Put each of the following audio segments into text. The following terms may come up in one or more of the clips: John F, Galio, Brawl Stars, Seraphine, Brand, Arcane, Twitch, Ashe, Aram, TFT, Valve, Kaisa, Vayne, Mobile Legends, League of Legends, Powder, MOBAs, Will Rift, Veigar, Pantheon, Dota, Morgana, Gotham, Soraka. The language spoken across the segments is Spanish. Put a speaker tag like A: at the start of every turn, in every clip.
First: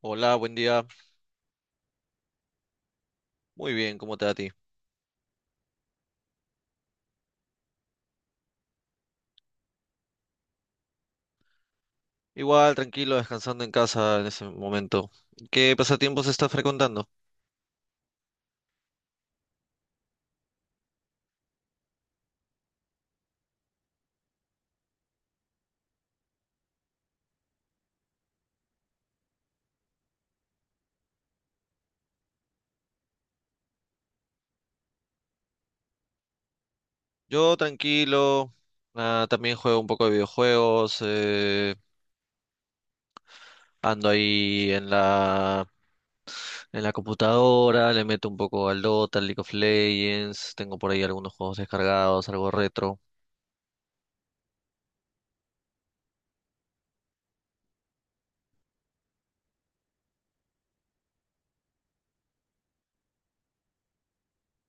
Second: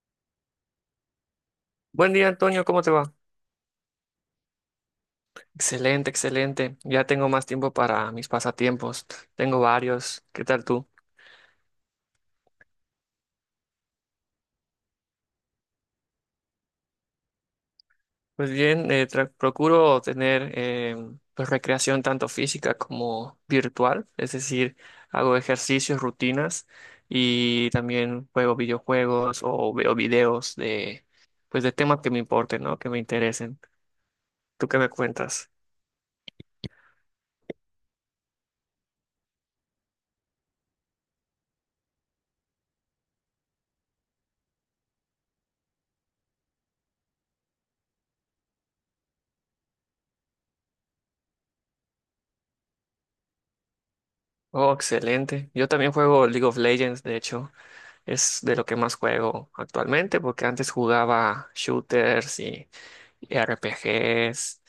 A: Hola, buen día.
B: Buen día, Antonio, ¿cómo te va?
A: Muy bien, ¿cómo te va a ti?
B: Excelente, excelente. Ya tengo más tiempo para mis pasatiempos. Tengo varios. ¿Qué tal tú?
A: Igual, tranquilo, descansando en casa en ese momento. ¿Qué pasatiempos estás frecuentando?
B: Pues bien, procuro tener pues recreación tanto física como virtual, es decir, hago ejercicios, rutinas y también juego videojuegos o veo videos de pues de temas que me importen, ¿no? Que me interesen. ¿Tú qué me cuentas?
A: Yo tranquilo, también juego un poco de videojuegos, ando ahí en la, computadora, le meto un poco al Dota, al League of Legends, tengo por ahí algunos juegos descargados, algo retro.
B: Oh, excelente. Yo también juego League of Legends, de hecho. Es de lo que más juego actualmente, porque antes jugaba shooters y RPGs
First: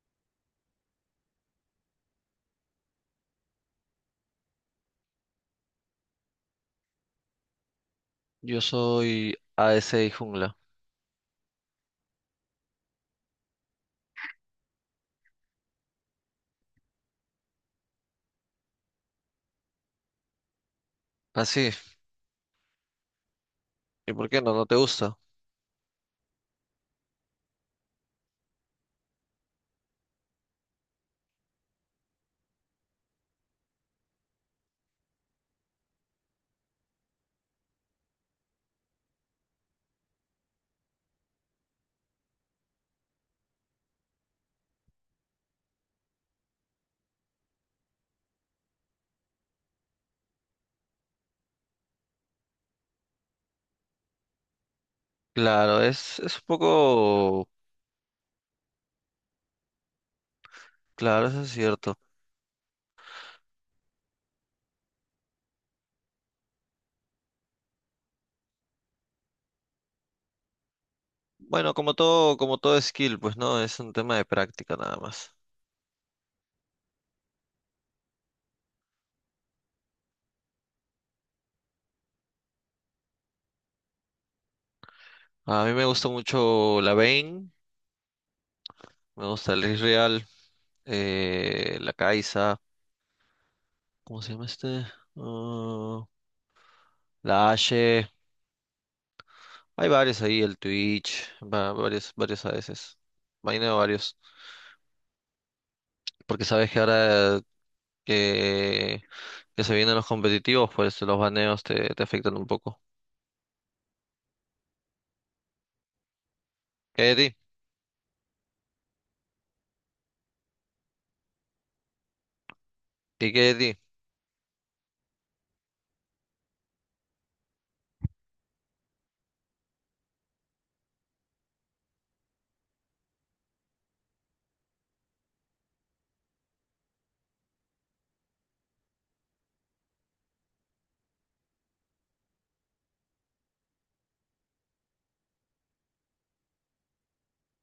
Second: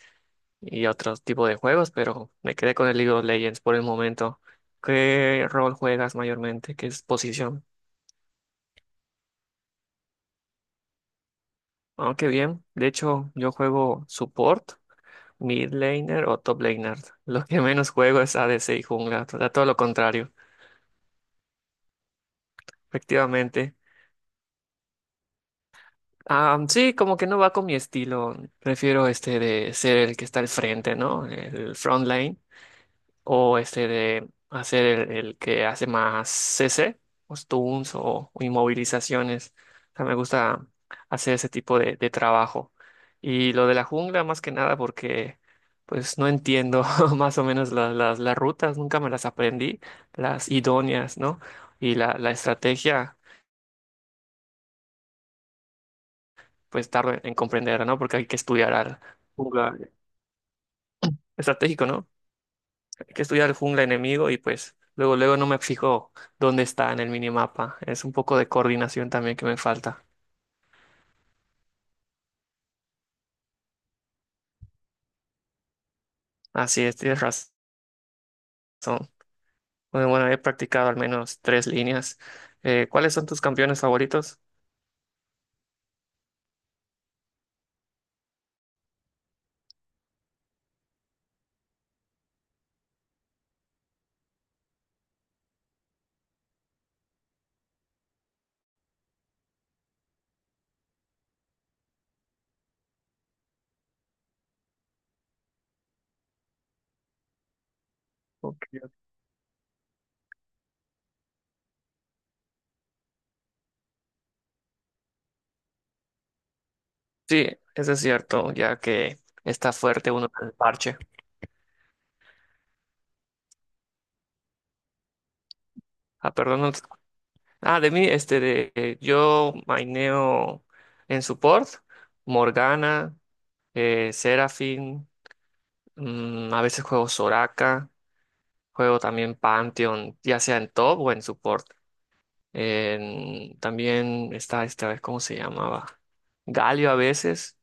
B: y otro tipo de juegos, pero me quedé con el League of Legends por el momento. ¿Qué rol juegas mayormente? ¿Qué es posición?
A: Yo soy ADC y jungla.
B: Aunque bien, de hecho yo juego support, mid laner o top laner. Lo que menos juego es ADC y jungla, o sea, todo lo contrario,
A: Ah, sí,
B: efectivamente.
A: ¿y por qué no? ¿No te gusta?
B: Ah, sí, como que no va con mi estilo. Prefiero este de ser el que está al frente, ¿no? El front line. O este de hacer el que hace más CC, o stunts o inmovilizaciones. O sea, me gusta hacer ese tipo de trabajo. Y lo de la jungla, más que nada, porque pues no entiendo más o menos las rutas, nunca me las aprendí, las idóneas, ¿no? Y la estrategia,
A: Claro, es un
B: pues tardo en
A: poco.
B: comprenderla, ¿no? Porque hay que estudiar al jungla
A: Claro, eso es
B: estratégico,
A: cierto.
B: ¿no? Que estudiar el jungla enemigo y pues luego no me fijo dónde está en el minimapa. Es un poco de coordinación también que me falta.
A: Bueno, como todo skill, pues no, es un tema de práctica nada más.
B: Así es, tienes razón. Bueno, bueno, he practicado al menos tres líneas. ¿Cuáles son tus campeones favoritos?
A: A mí me gusta mucho la Vayne, me gusta el Israel, la Kaisa, ¿cómo se llama este? Ah, la Ashe, hay varios ahí, el Twitch, varios a veces, vaina varios, porque sabes que ahora
B: Ok.
A: que, que se vienen los competitivos, pues los baneos te afectan un poco. ¿Qué de
B: Sí, eso es cierto, ya que está fuerte uno en el parche.
A: ti? ¿Y qué de ti?
B: Ah, perdón. No te- Ah, de mí, yo maineo en support, Morgana, Seraphine, a veces juego Soraka. Juego también Pantheon, ya sea en top o en support. También está esta vez, ¿cómo se llamaba? Galio a veces.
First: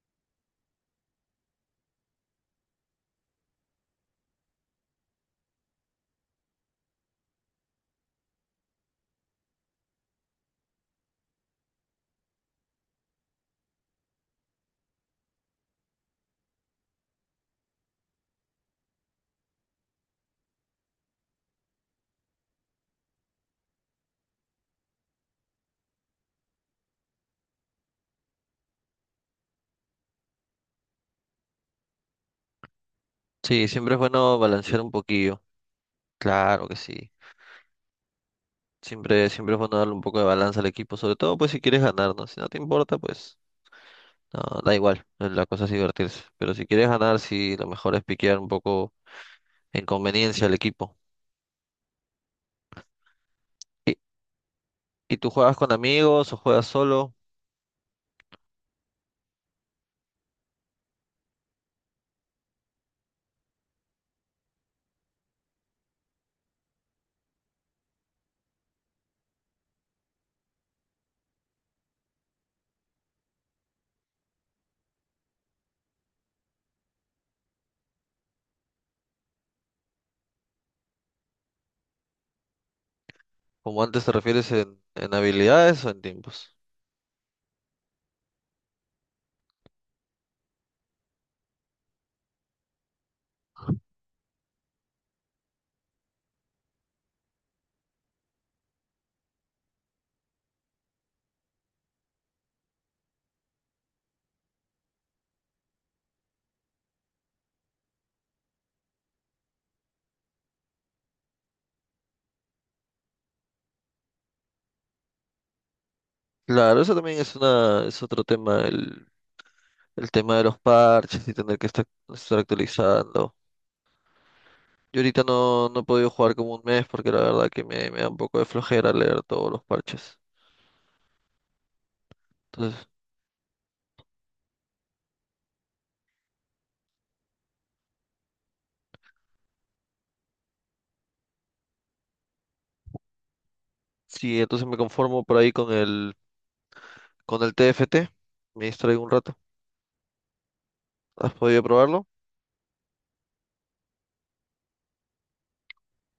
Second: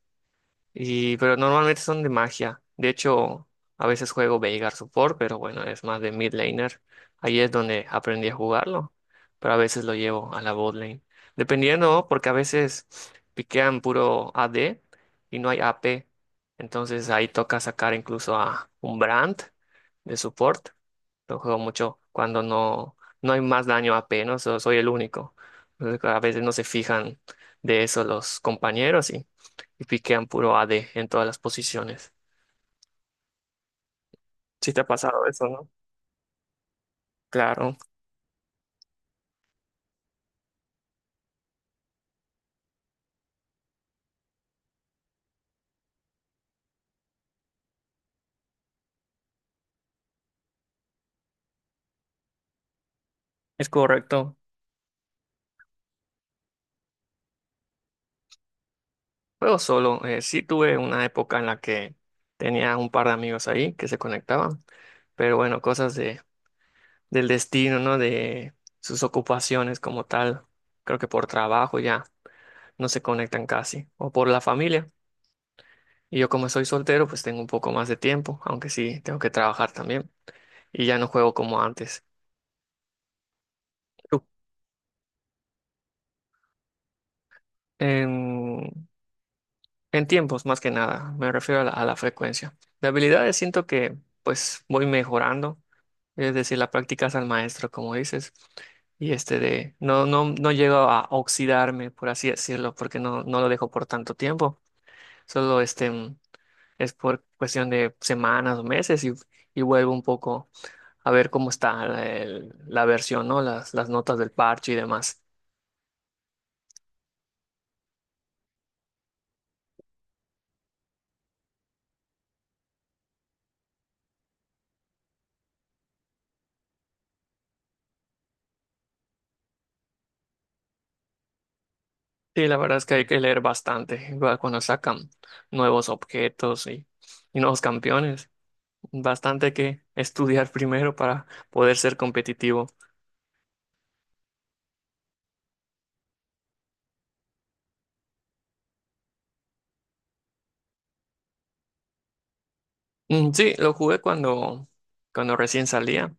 B: Y, pero normalmente son de magia. De hecho, a veces juego Veigar Support, pero bueno, es más de mid laner. Ahí es donde aprendí a jugarlo. Pero a veces lo llevo a la bot lane. Dependiendo, porque a veces piquean puro AD y no hay AP. Entonces ahí toca sacar incluso a un Brand de support. Lo juego mucho cuando no, no hay más daño AP, ¿no? Soy el único. Entonces, a veces no se fijan de eso los compañeros y piquean puro AD en todas las posiciones.
A: Sí, siempre es bueno
B: Sí
A: balancear
B: te ha
A: un
B: pasado
A: poquillo,
B: eso, ¿no?
A: claro que sí.
B: Claro,
A: Siempre es bueno darle un poco de balanza al equipo, sobre todo pues si quieres ganar, ¿no? Si no te importa, pues no, da igual, la cosa es divertirse. Pero si quieres ganar, sí, lo mejor es piquear un poco en conveniencia al equipo.
B: es
A: ¿Y,
B: correcto.
A: y tú juegas con amigos o juegas solo?
B: Juego solo. Eh, sí tuve una época en la que tenía un par de amigos ahí que se conectaban, pero bueno, cosas del destino, ¿no? De sus ocupaciones como tal. Creo que por trabajo ya no se conectan casi, o por la familia. Y yo como soy soltero, pues tengo un poco más de tiempo, aunque sí tengo que trabajar también. Y ya no juego como antes.
A: Como antes te
B: ¿Tú?
A: refieres en habilidades o en tiempos.
B: Em, En tiempos, más que nada, me refiero a a la frecuencia. De habilidades siento que pues voy mejorando, es decir, la práctica es al maestro, como dices, y este de no llego a oxidarme, por así decirlo, porque no lo dejo por tanto tiempo, solo este es por cuestión de semanas o meses y vuelvo un poco a ver cómo está la versión, ¿no? Las notas del parche y demás.
A: Claro, eso también es es otro tema, el tema de los parches y tener que estar actualizando. Yo ahorita no he podido jugar como un mes porque la verdad que me da un poco de flojera leer todos los parches.
B: Sí, la verdad es
A: Entonces,
B: que hay que leer bastante va, cuando sacan nuevos objetos y nuevos campeones. Bastante que estudiar primero para poder ser competitivo.
A: Sí, entonces me conformo por ahí con el TFT. Me distraigo un rato. ¿Has podido probarlo?
B: Mm, sí, lo jugué cuando recién salía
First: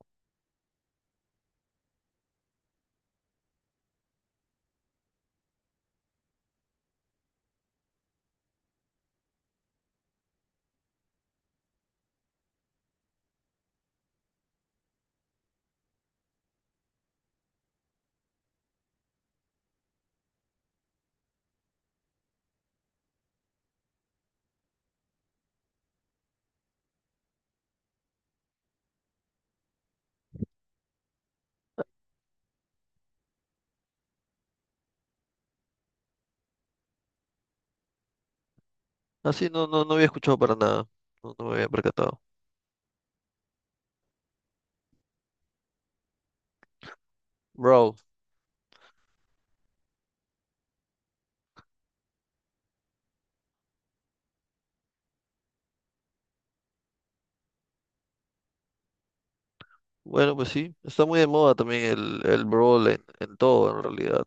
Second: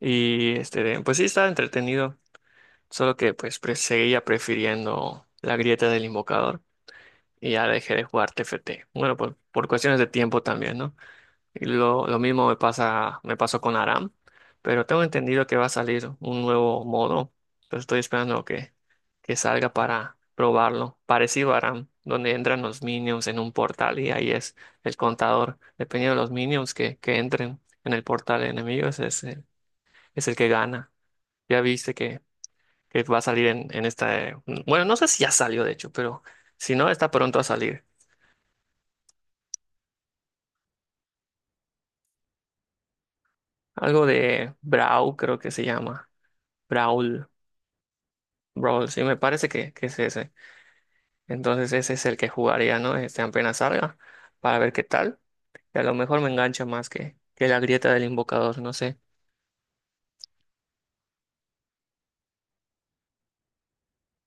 B: y este, pues sí estaba entretenido, solo que seguía prefiriendo la grieta del invocador y ya dejé de jugar TFT. Bueno, por cuestiones de tiempo también, ¿no? Y lo mismo me pasa, me pasó con Aram, pero tengo entendido que va a salir un nuevo modo. Entonces estoy esperando que salga para probarlo. Parecido a Aram, donde entran los minions en un portal y ahí es el contador. Dependiendo de los minions que entren en el portal de enemigos, es es el que gana. Ya viste que va a salir en esta... bueno, no sé si ya salió de hecho, pero si no, está pronto a salir.
A: Ah, sí, no, no, no había escuchado para nada. No, no me había percatado.
B: Algo de Brawl, creo que se llama. Brawl.
A: Brawl.
B: Brawl, sí, me parece que es ese. Entonces ese es el que jugaría, ¿no? Este apenas salga, para ver qué tal. Y a lo mejor me engancha más que la grieta del invocador, no sé.
A: Bueno, pues sí. Está muy de moda también el Brawl en todo, en realidad.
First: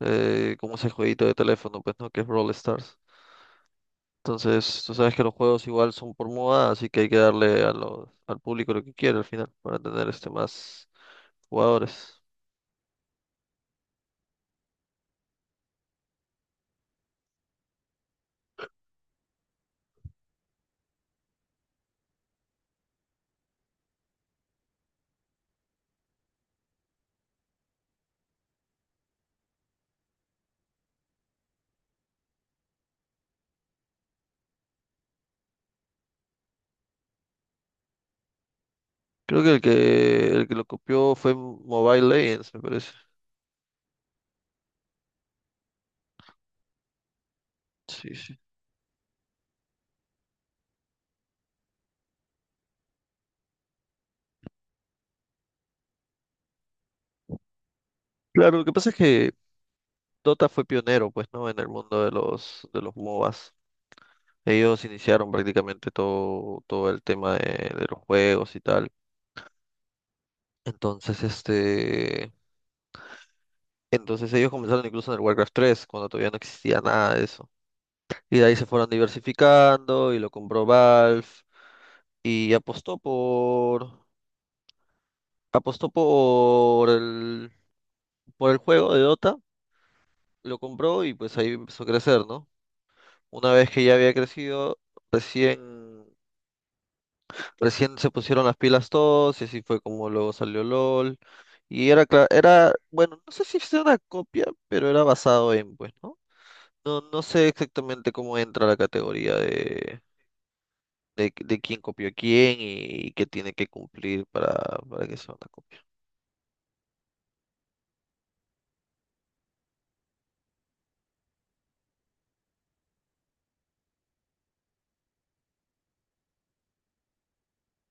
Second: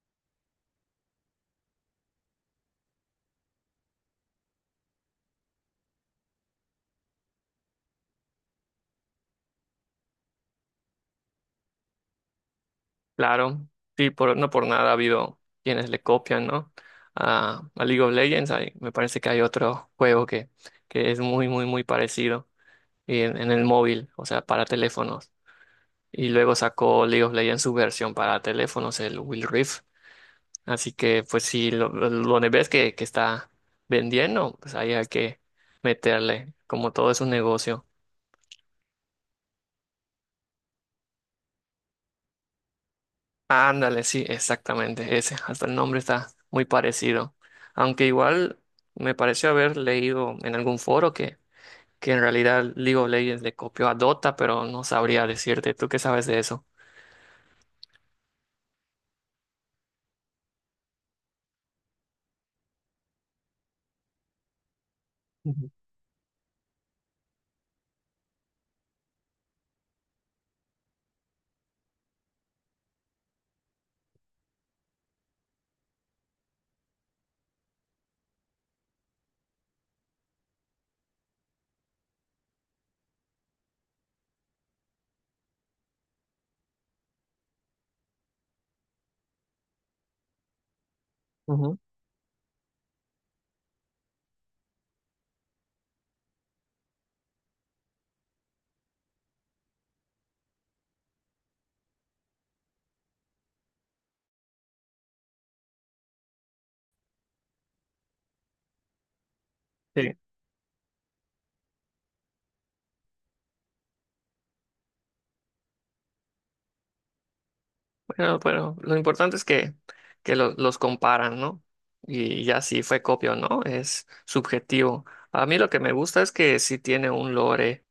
A: Como ese jueguito de teléfono, pues, ¿no? Que es Brawl Stars. Entonces, tú sabes que los juegos igual son por moda, así que hay que darle al público lo que quiere al final para tener más jugadores.
B: Claro, sí, por, no por nada ha habido quienes le copian, ¿no? A League of Legends, me parece que hay otro juego que es muy, muy, muy parecido y en el móvil, o sea, para teléfonos. Y luego sacó League of Legends su versión para teléfonos, el Will Rift. Así que, pues, si lo ves que está vendiendo, pues ahí hay que meterle, como todo es un negocio.
A: Creo que el que lo copió fue Mobile Legends, me parece.
B: Ándale, sí, exactamente, ese, hasta el nombre está muy parecido. Aunque
A: Sí, sí.
B: igual me pareció haber leído en algún foro que en realidad League of Legends le copió a Dota, pero no sabría decirte, ¿tú qué sabes de eso?
A: Claro, lo que pasa es que Dota fue pionero, pues, ¿no? En el mundo de los MOBAs. Ellos iniciaron
B: Ujú,
A: prácticamente todo el tema de los juegos y tal. Entonces, este, entonces ellos comenzaron incluso en el Warcraft 3 cuando todavía no existía nada de eso. Y de ahí se fueron diversificando y lo compró Valve y apostó por el juego de Dota, lo compró y pues ahí
B: ujú.
A: empezó a crecer, ¿no? Una vez que ya había crecido, recién Recién se pusieron las pilas todos y así fue como luego salió LOL. Y era, bueno, no sé si es una copia, pero era basado en, pues, ¿no? No, no sé exactamente cómo entra la categoría
B: Sí.
A: de quién copió a quién y, qué tiene que cumplir para que sea una copia.
B: Pero lo importante es que los comparan, ¿no? Y ya si fue copia o no, es subjetivo. A mí lo que me gusta es que sí tiene un lore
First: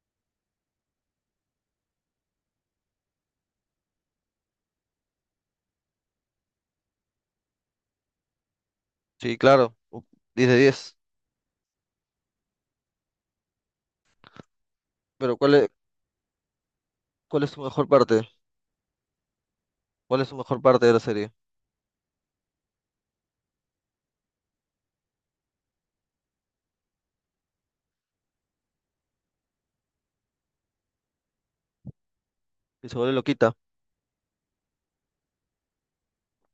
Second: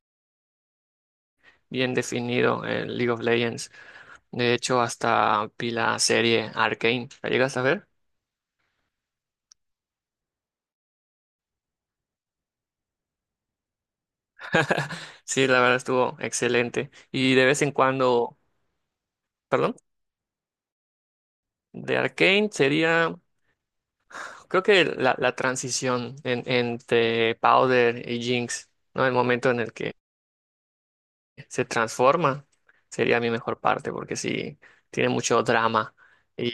B: bien definido en League of Legends. De hecho, hasta vi la serie Arcane. ¿La llegas a ver?
A: Sí, claro, 10 de 10. Pero
B: Sí, la verdad estuvo excelente. Y
A: cuál
B: de
A: es su
B: vez en
A: mejor parte?
B: cuando, perdón,
A: ¿Cuál es su mejor parte de la serie?
B: de Arcane sería, creo que la transición entre Powder y Jinx, ¿no? El momento en el que se transforma,
A: Y se
B: sería
A: lo
B: mi
A: quita,
B: mejor parte, porque sí, tiene mucho drama. Y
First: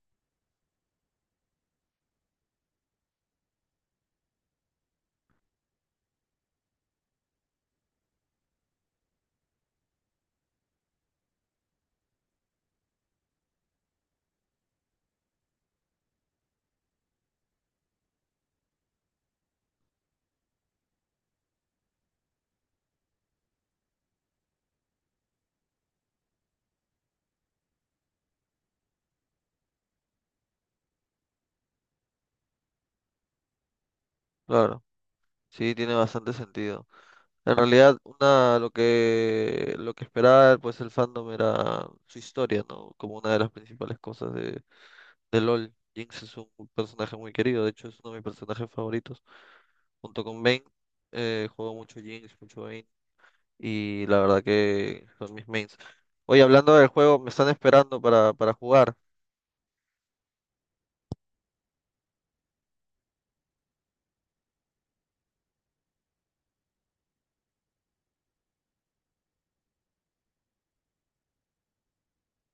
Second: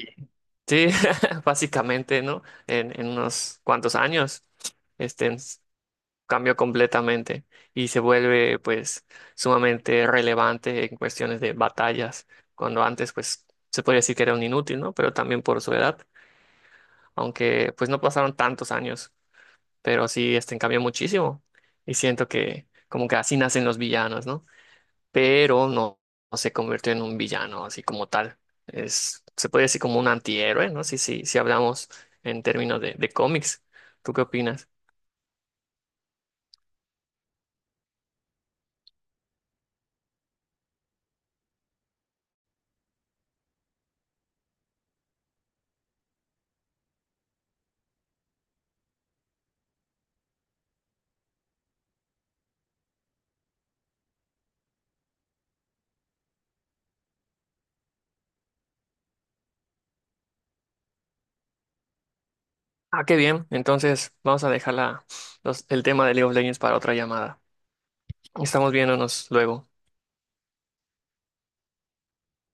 B: sí, básicamente, ¿no? En unos cuantos años, este ens- cambió completamente y se vuelve, pues, sumamente relevante en cuestiones de batallas, cuando antes, pues, se podría decir que era un inútil, ¿no? Pero también por su edad, aunque, pues, no pasaron tantos años, pero sí, este cambió muchísimo y siento que, como que así nacen los villanos, ¿no? Pero no se convirtió en un villano así como tal. Se puede decir como un antihéroe, ¿no? Si hablamos en términos de cómics. ¿Tú qué opinas?
A: claro. Sí, tiene bastante sentido. En realidad, lo que esperaba pues el fandom era su historia, ¿no? Como una de las principales cosas de LOL. Jinx es un personaje muy querido, de hecho es uno de mis personajes favoritos. Junto con Vayne, juego mucho Jinx, mucho Vayne, y la verdad que son mis mains. Oye, hablando del juego, me están esperando para jugar.
B: Ah, qué bien. Entonces vamos a dejar el tema de League of Legends para otra llamada. Estamos viéndonos luego.